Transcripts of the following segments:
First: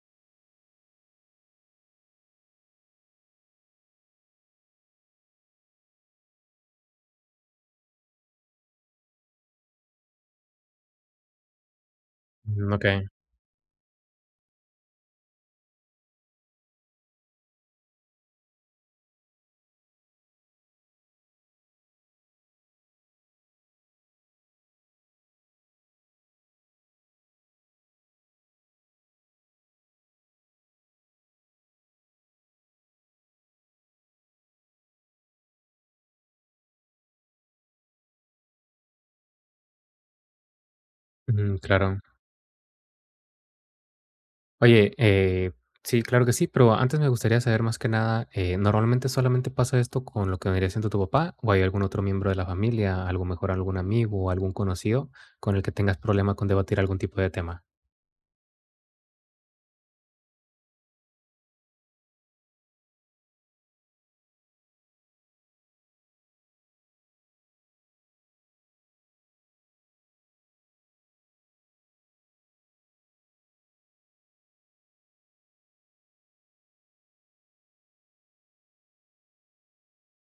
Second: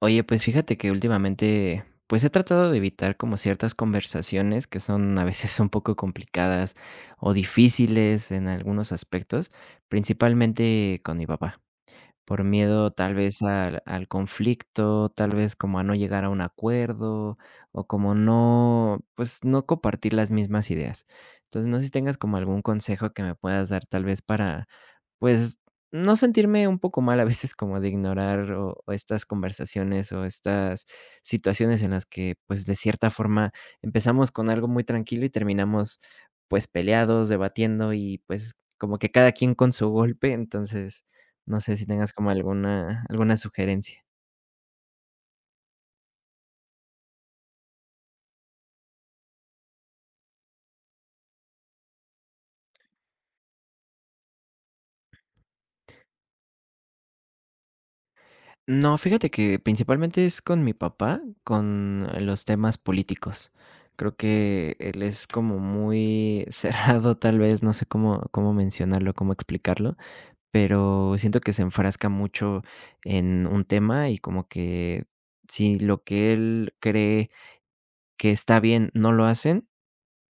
Oye, pues fíjate que últimamente, pues he tratado de evitar como ciertas conversaciones que son a veces un poco complicadas o difíciles en algunos aspectos, principalmente con mi papá. Por Mm, miedo okey. tal vez al conflicto, tal vez como a no llegar a un acuerdo, o como no, pues, no compartir las mismas ideas. Entonces, no sé si tengas como algún consejo que me puedas dar tal vez para, pues, no sentirme un poco mal a veces como de ignorar o estas conversaciones o estas situaciones en las que, pues, de cierta forma empezamos con algo muy tranquilo y terminamos, pues, peleados, debatiendo y, pues, como que cada quien con su golpe. Entonces, Ujú, no sé si claro. tengas como alguna sugerencia. Oye, sí, claro que sí, pero antes me gustaría saber más que nada, ¿normalmente solamente pasa esto con lo que vendría siendo tu papá, o hay algún otro miembro de la familia, algo mejor algún amigo o algún conocido con el que tengas problema con debatir algún tipo de tema? No, fíjate que principalmente es con mi papá, con los temas políticos. Creo que él es como muy cerrado, tal vez, no sé cómo mencionarlo, cómo explicarlo, pero siento que se enfrasca mucho en un tema y como que si lo que él cree que está bien no lo hacen,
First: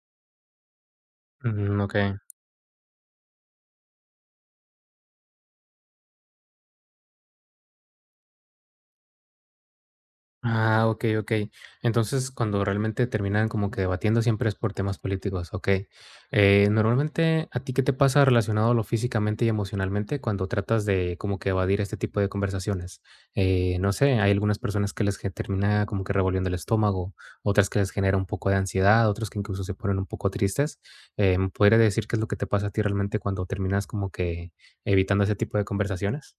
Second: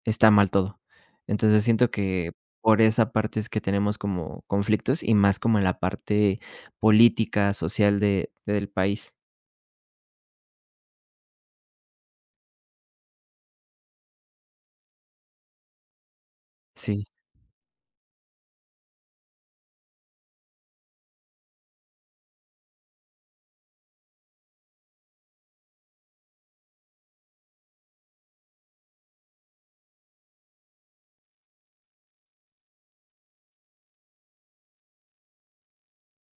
está mal todo. Entonces, Mm, siento okey. que por esa parte es que tenemos como conflictos y más como en la parte política, social de del país. Ah, okey, okey. Entonces, cuando realmente terminan como que debatiendo, siempre es por temas políticos, okey. Sí. Normalmente, ¿a ti qué te pasa relacionado a lo físicamente y emocionalmente cuando tratas de como que evadir este tipo de conversaciones? No sé, hay algunas personas que termina como que revolviendo el estómago, otras que les genera un poco de ansiedad, otros que incluso se ponen un poco tristes. ¿Me podrías decir qué es lo que te pasa a ti realmente cuando terminas como que evitando ese tipo de conversaciones?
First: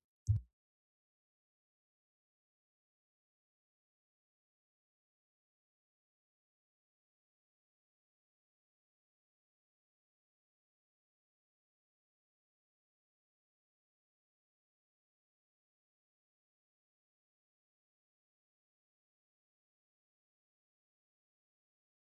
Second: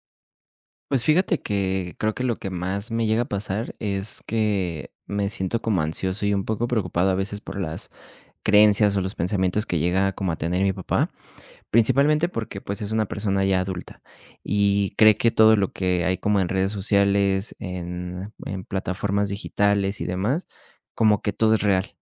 Pues fíjate que creo que lo que más me llega a pasar es que me siento como ansioso y un poco preocupado a veces por las creencias o los pensamientos que llega como a tener mi papá. Principalmente porque, pues, es una persona ya adulta y cree que todo lo que hay como en redes sociales, en plataformas digitales y demás, como que todo es real.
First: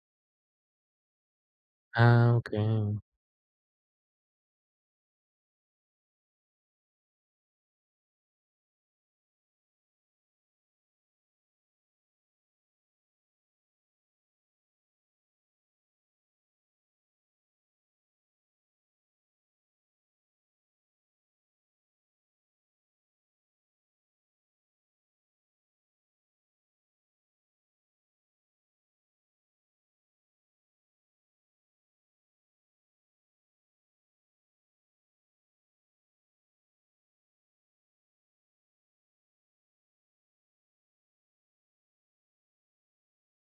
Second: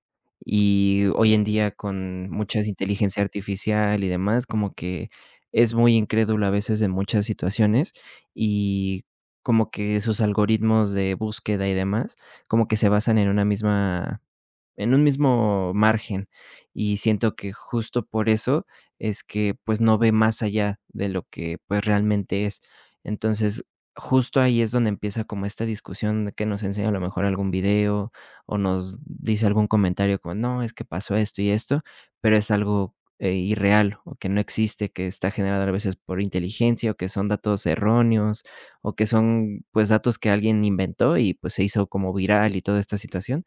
Y hoy en día con Ah, muchas okey, inteligencia artificial y demás, como que es muy incrédulo a veces de muchas situaciones y como que sus algoritmos de búsqueda y demás, como que se basan en una misma en un mismo margen. Y siento que justo por eso es que, pues, no ve más allá de lo que, pues, realmente es. Entonces, justo ahí es donde empieza como esta discusión de que nos enseña a lo mejor algún video o nos dice algún comentario como: "No, es que pasó esto y esto", pero es algo, irreal o que no existe, que está generado a veces por inteligencia o que son datos erróneos o que son, pues, datos que alguien inventó y, pues, se hizo como viral y toda esta situación.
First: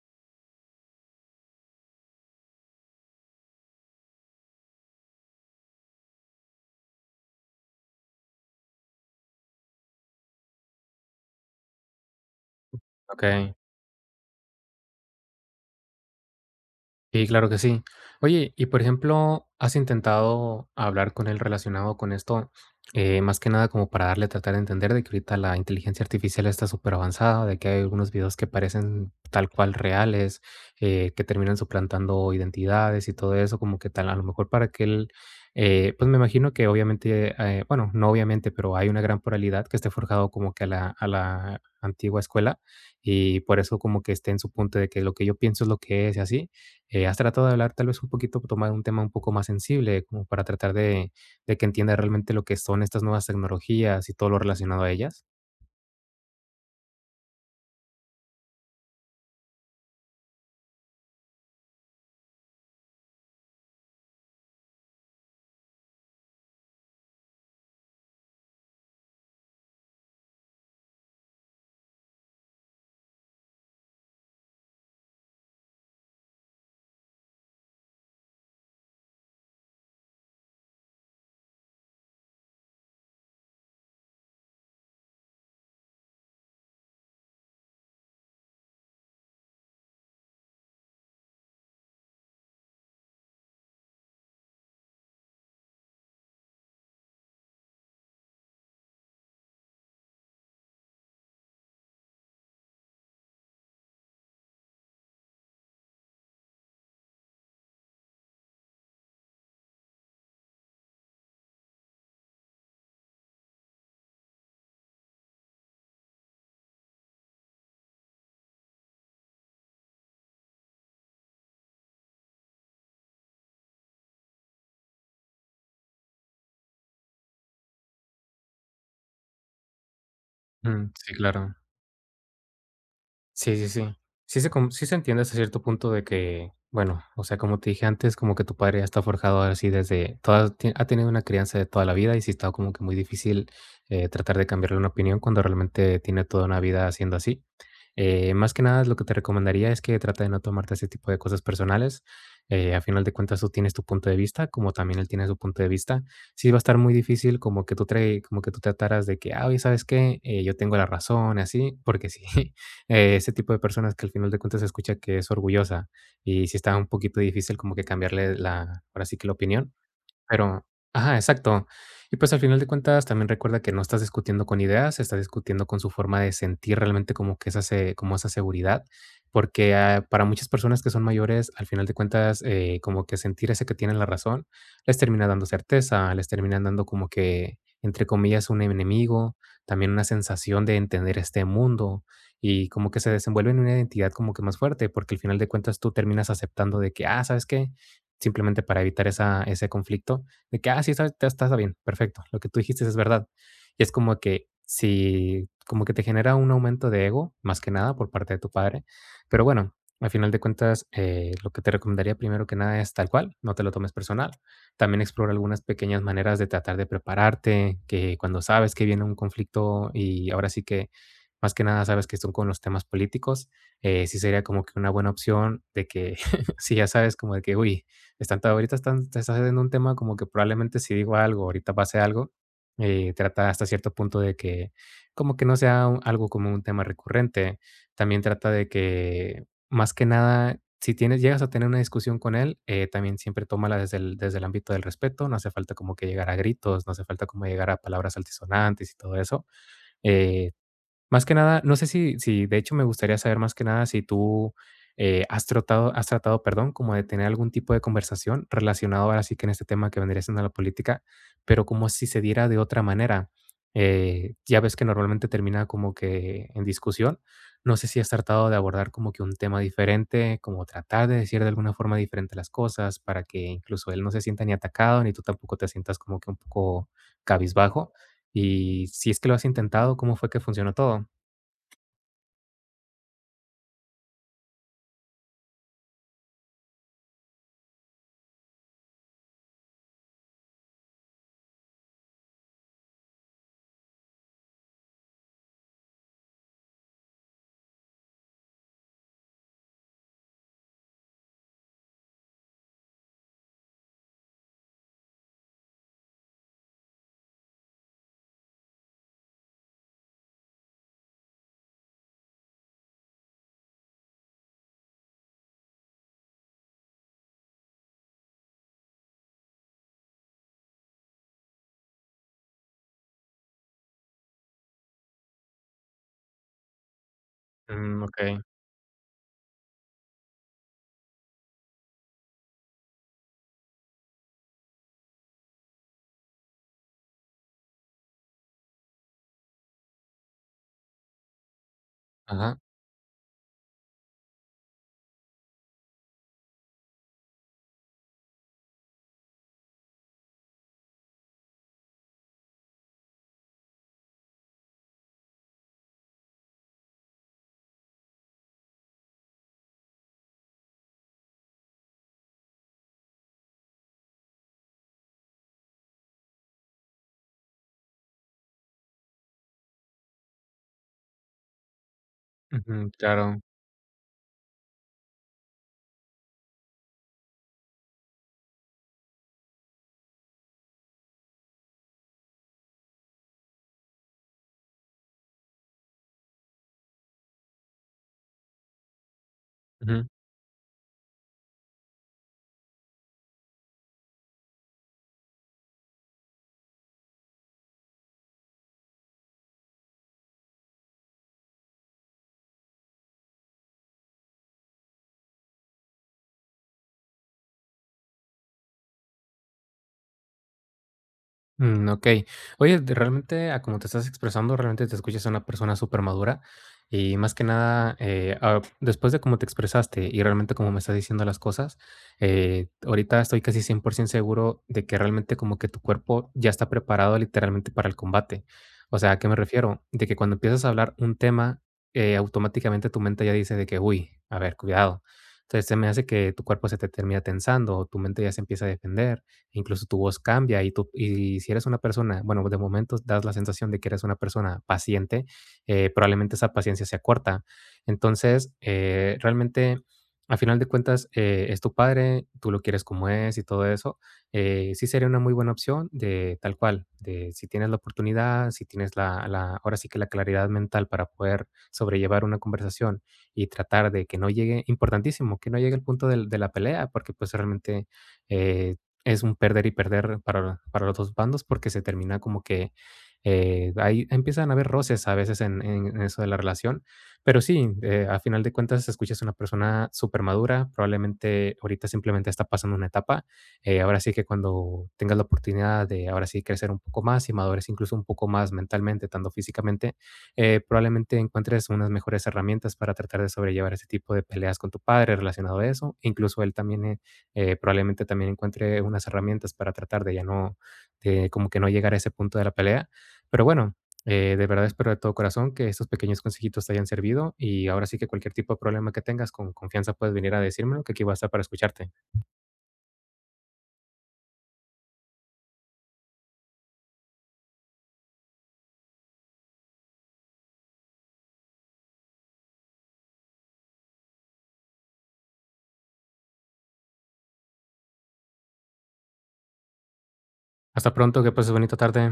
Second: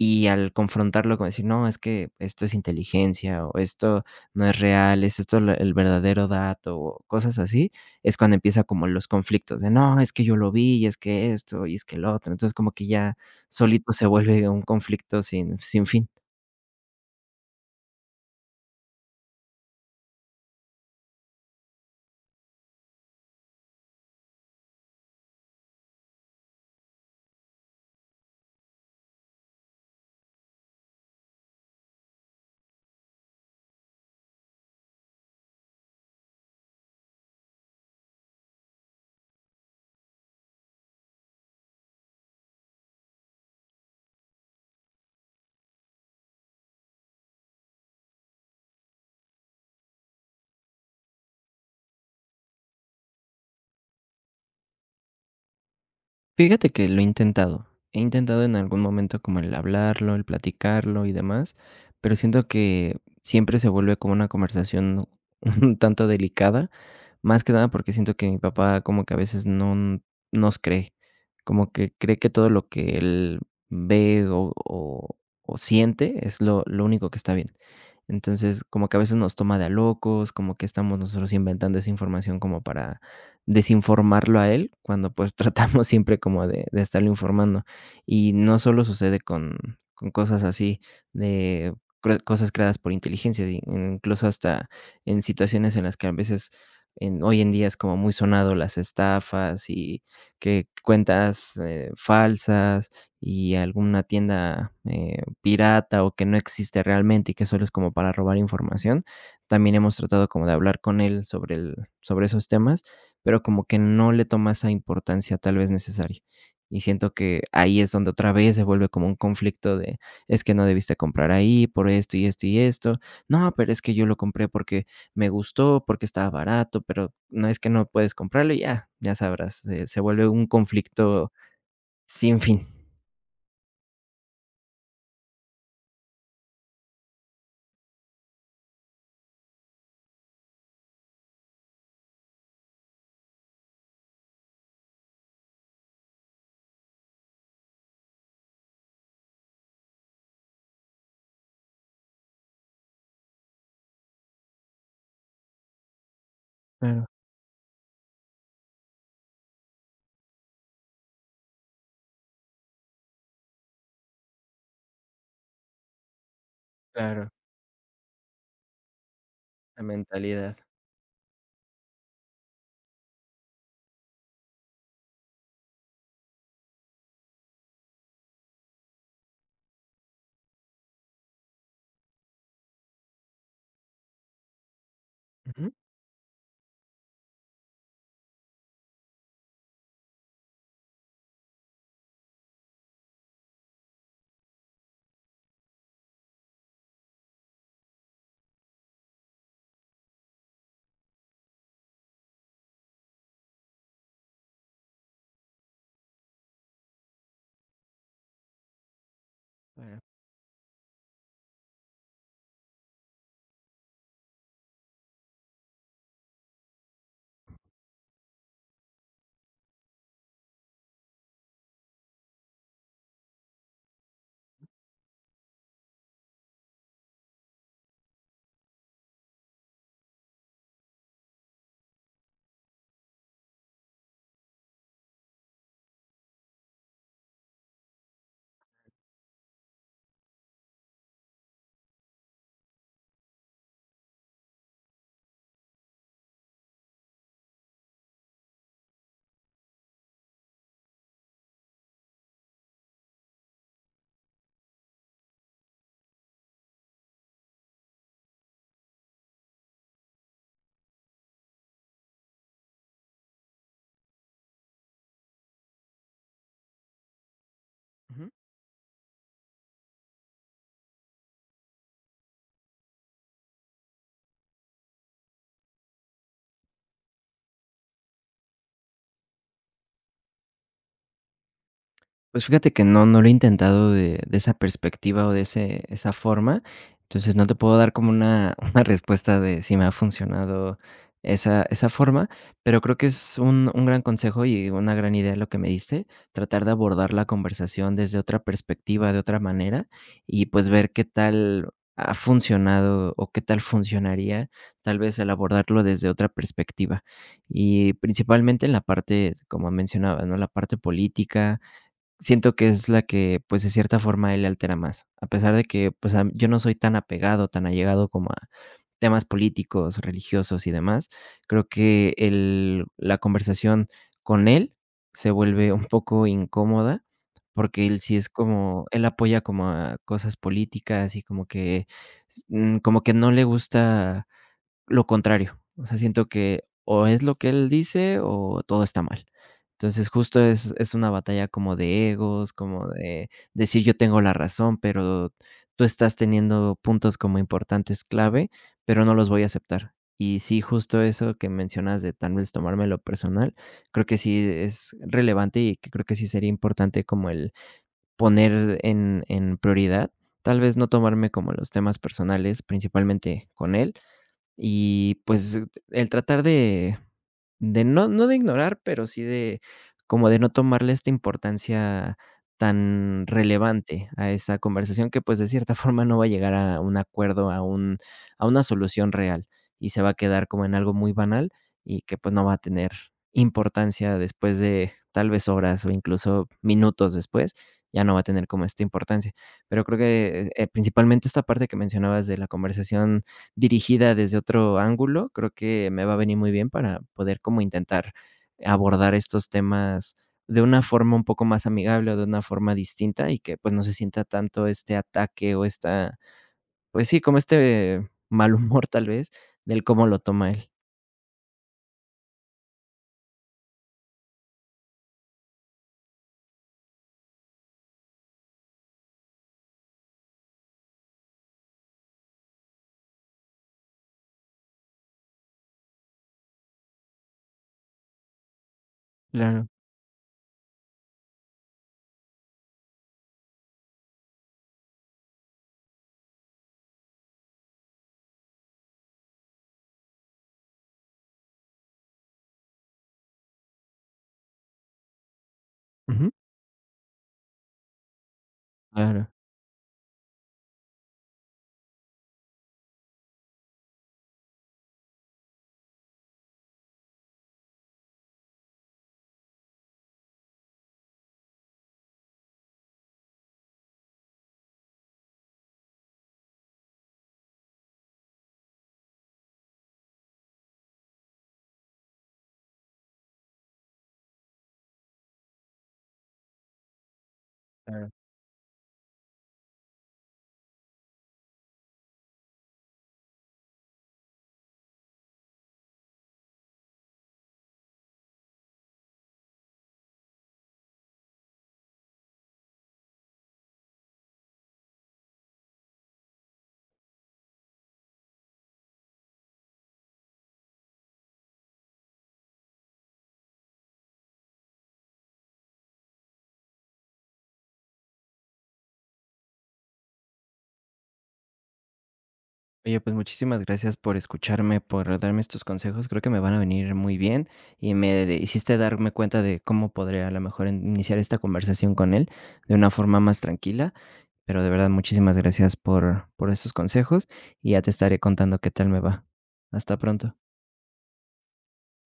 Y al confrontarlo con decir: "No, es que esto es inteligencia, o esto no es real, es esto la el verdadero dato", o cosas así, es cuando empieza como los conflictos de: "No, es que yo lo vi, y es que esto, y es que lo otro". Entonces, como que ya okey. solito se vuelve un conflicto sin fin. Sí, claro que sí. Oye, y por ejemplo, ¿has intentado hablar con él relacionado con esto? Más que nada como para darle, tratar de entender de que ahorita la inteligencia artificial está súper avanzada, de que hay algunos videos que parecen tal cual reales, que terminan suplantando identidades y todo eso, como que tal, a lo mejor para que él, pues me imagino que obviamente, bueno, no obviamente, pero hay una gran pluralidad que esté forjado como que a la antigua escuela y por eso como que esté en su punto de que lo que yo pienso es lo que es y así. ¿Has tratado de hablar tal vez un poquito, tomar un tema un poco más sensible, como para tratar de que entienda realmente lo que son estas nuevas tecnologías y todo lo relacionado a ellas? Fíjate que lo he intentado. He intentado en algún momento como el hablarlo, el platicarlo y demás, pero siento que siempre se vuelve como una conversación un tanto delicada, más que nada porque siento que mi papá como que a veces no nos cree, como que cree que todo lo que él ve o o- siente es lo único que está bien. Entonces como que a veces nos toma de a locos, como que estamos nosotros inventando esa información como para desinformarlo a él cuando pues tratamos siempre como de estarlo informando. Y no solo sucede con cosas así de cosas creadas por inteligencia, incluso hasta en situaciones en las que a veces hoy en día es como muy sonado las estafas y que cuentas falsas y alguna tienda pirata o que no existe realmente y que solo es como para robar información. También hemos tratado como de hablar con él sobre esos temas pero como que no le toma esa importancia tal vez necesaria. Y siento que ahí es donde otra vez se vuelve como un conflicto de, es que no debiste comprar ahí por esto y esto y esto. No, pero es que yo lo compré porque me gustó, porque estaba barato, pero no es que no puedes comprarlo y ya, ya sabrás, se vuelve un Mm, sí, conflicto claro. sin fin. Sí, sí, sí. Sí se com Sí se entiende hasta cierto punto de que, bueno, o sea, como te dije antes, como que tu padre ya está forjado así desde toda ti ha tenido una crianza de toda la vida y sí está como que muy difícil, tratar de cambiarle una opinión cuando realmente tiene toda una vida haciendo así. Más que nada, lo que te recomendaría es que trata de no tomarte ese tipo de cosas personales. A final de cuentas, tú tienes tu punto de vista, como también él tiene su punto de vista. Sí va a estar muy Claro, difícil como que tú trae como que tú trataras de que: "Ah, oye, ¿sabes qué? Yo tengo la razón", y así, porque sí, ese tipo de personas que al final de cuentas se escucha que es orgullosa y si está un poquito claro, difícil como que cambiarle la, ahora sí que la opinión. la mentalidad. Pero ajá, exacto. Y pues, al final de cuentas, también recuerda que no estás discutiendo con ideas, estás discutiendo con su forma de sentir realmente como que esa se como esa seguridad, porque, ah, para muchas personas que son mayores, al final de cuentas, como que sentir ese que tienen la razón, les termina dando Ujú, certeza, les termina dando como que, entre comillas, un enemigo, también una sensación de entender este mundo, y como que se desenvuelve en una identidad como que más fuerte, porque al final de cuentas tú terminas aceptando de que: "Ah, ¿sabes qué? Simplemente para evitar esa, ese conflicto de que, ah, sí, está bien, perfecto, lo que tú dijiste es verdad. Y es como que si, como que te genera un aumento de ego, más que nada por parte de tu padre. Pero bueno, claro. al final de cuentas, lo que te recomendaría primero que nada es tal cual, no te lo tomes personal. También explora algunas pequeñas maneras de tratar de prepararte, que cuando sabes que viene un conflicto y ahora sí que más que nada sabes que son con los temas políticos, sí sería como que una buena opción de que si ya sabes como de que, uy, están ta ahorita están te estás haciendo un tema como que probablemente si digo algo, ahorita pase algo, trata hasta cierto punto de que como que no sea un algo como un tema recurrente. También trata de que, más que nada, si tienes llegas a tener una discusión con él, también siempre tómala desde el ámbito del respeto, no hace falta como que llegar a gritos, no hace falta como llegar a palabras altisonantes y todo eso. Eh más que nada, no sé si de hecho me gustaría saber más que nada si tú, has tratado, perdón, como de tener algún tipo de conversación relacionado ahora sí que en este tema que vendría siendo la política, pero como si se diera de otra manera. Ya ves que normalmente termina como que en discusión. No sé si has Ujú. tratado de abordar como que un tema diferente, como tratar de decir de alguna forma diferente las cosas para que incluso él no se sienta ni atacado, ni tú tampoco te sientas como que un poco cabizbajo. Y si es que lo has intentado, ¿cómo fue que funcionó todo? Pues fíjate que no, no lo he intentado de esa perspectiva o de ese esa forma. Entonces, no te puedo dar como una una respuesta de si me ha funcionado esa forma, pero creo que es un gran consejo y una gran idea lo que me diste, tratar de abordar la conversación desde otra perspectiva, de otra manera, y pues ver qué tal ha funcionado o qué tal funcionaría, tal vez el abordarlo desde otra perspectiva. Y principalmente en la parte, como mencionabas, ¿no? La parte política, siento que es la que, pues, de cierta forma, él le altera más. A pesar de que, pues, am yo no soy tan apegado, tan allegado como a temas políticos, religiosos y demás. Creo que el la conversación con él se vuelve un poco incómoda, porque él Mm, sí es okey. como él apoya como a cosas políticas y como que, como que no le gusta lo contrario, o sea, siento que o es lo que él dice o todo está mal. Entonces, justo es una batalla como de egos, Ajá. como de decir: "Yo tengo la razón, pero tú estás teniendo puntos como importantes clave, pero no los voy a aceptar". Y sí, justo eso que mencionas de tal vez tomármelo personal, creo que sí es relevante y que creo que sí sería importante como el poner en prioridad, tal vez no tomarme como los temas personales, principalmente con él, y, pues, el tratar de no de ignorar, pero sí de como de no tomarle esta importancia Ujú, tan claro. relevante a esa conversación que, pues, de cierta forma no va a llegar a un acuerdo, a un a una solución real, y se va a quedar como en algo muy banal y que, pues, no va a tener importancia después de tal vez horas o incluso minutos después, ya no va a tener como esta importancia. Pero creo Ujú. que, principalmente esta parte que mencionabas de la conversación dirigida desde otro ángulo, creo que me va a venir muy bien para poder como intentar abordar estos temas de una forma un poco más amigable o de una forma distinta y que, pues, no se sienta tanto este ataque o esta, pues sí, como este mal humor, tal vez, del cómo lo toma él. Mm, okey. Oye, de realmente, a como te estás expresando, realmente te escuchas una persona súper madura y más que nada, ah, después de cómo te expresaste y realmente cómo me estás diciendo las cosas, ahorita estoy casi 100% seguro de que realmente como que tu cuerpo ya está preparado literalmente para el combate. O sea, ¿a qué me Claro. refiero? De que cuando empiezas a hablar un tema, automáticamente tu mente ya dice de que: "Uy, a ver, cuidado". Entonces, se me hace que tu cuerpo se te termina tensando o tu mente ya se empieza a defender, incluso tu voz cambia y, tú, y si eres una persona, bueno, de momento das la sensación de que eres una persona paciente, Ujú. probablemente esa paciencia sea corta. Entonces, Claro, realmente, a final de cuentas, es tu padre, tú lo quieres como es y todo eso. Sí sería una muy buena opción de tal cual, de si tienes la oportunidad, si tienes ahora sí que la claridad mental para poder sobrellevar una conversación y tratar de que no llegue, importantísimo, que no llegue el punto de la pelea, porque pues realmente eh, es un perder y perder para los 2 bandos, porque se termina como que, ahí empiezan a haber roces a veces en eso de la relación. Pero sí, claro. a final de cuentas, escuchas a una persona súper madura probablemente ahorita simplemente está pasando una etapa. Ahora sí que cuando tengas la oportunidad de, ahora sí, crecer un poco más y madures incluso un poco más mentalmente, tanto físicamente, probablemente encuentres unas mejores herramientas para tratar de sobrellevar ese tipo de peleas con tu padre relacionado a eso. Incluso él también, probablemente también encuentre unas herramientas para tratar de ya no, de como que no llegar a ese punto de la pelea. Pero bueno, de verdad espero de todo corazón que estos pequeños consejitos te hayan servido y ahora sí que cualquier tipo de problema que tengas, con confianza puedes venir a decírmelo, que aquí voy a estar para escucharte. Oye, pues muchísimas gracias por escucharme, por darme estos consejos. Creo que me van a venir muy bien y me hiciste darme cuenta de cómo podría a lo mejor iniciar esta conversación con él de una forma más tranquila. Pero de verdad, muchísimas gracias por estos consejos y ya te estaré contando qué tal me va. Hasta pronto. Hasta pronto, que pases bonita tarde.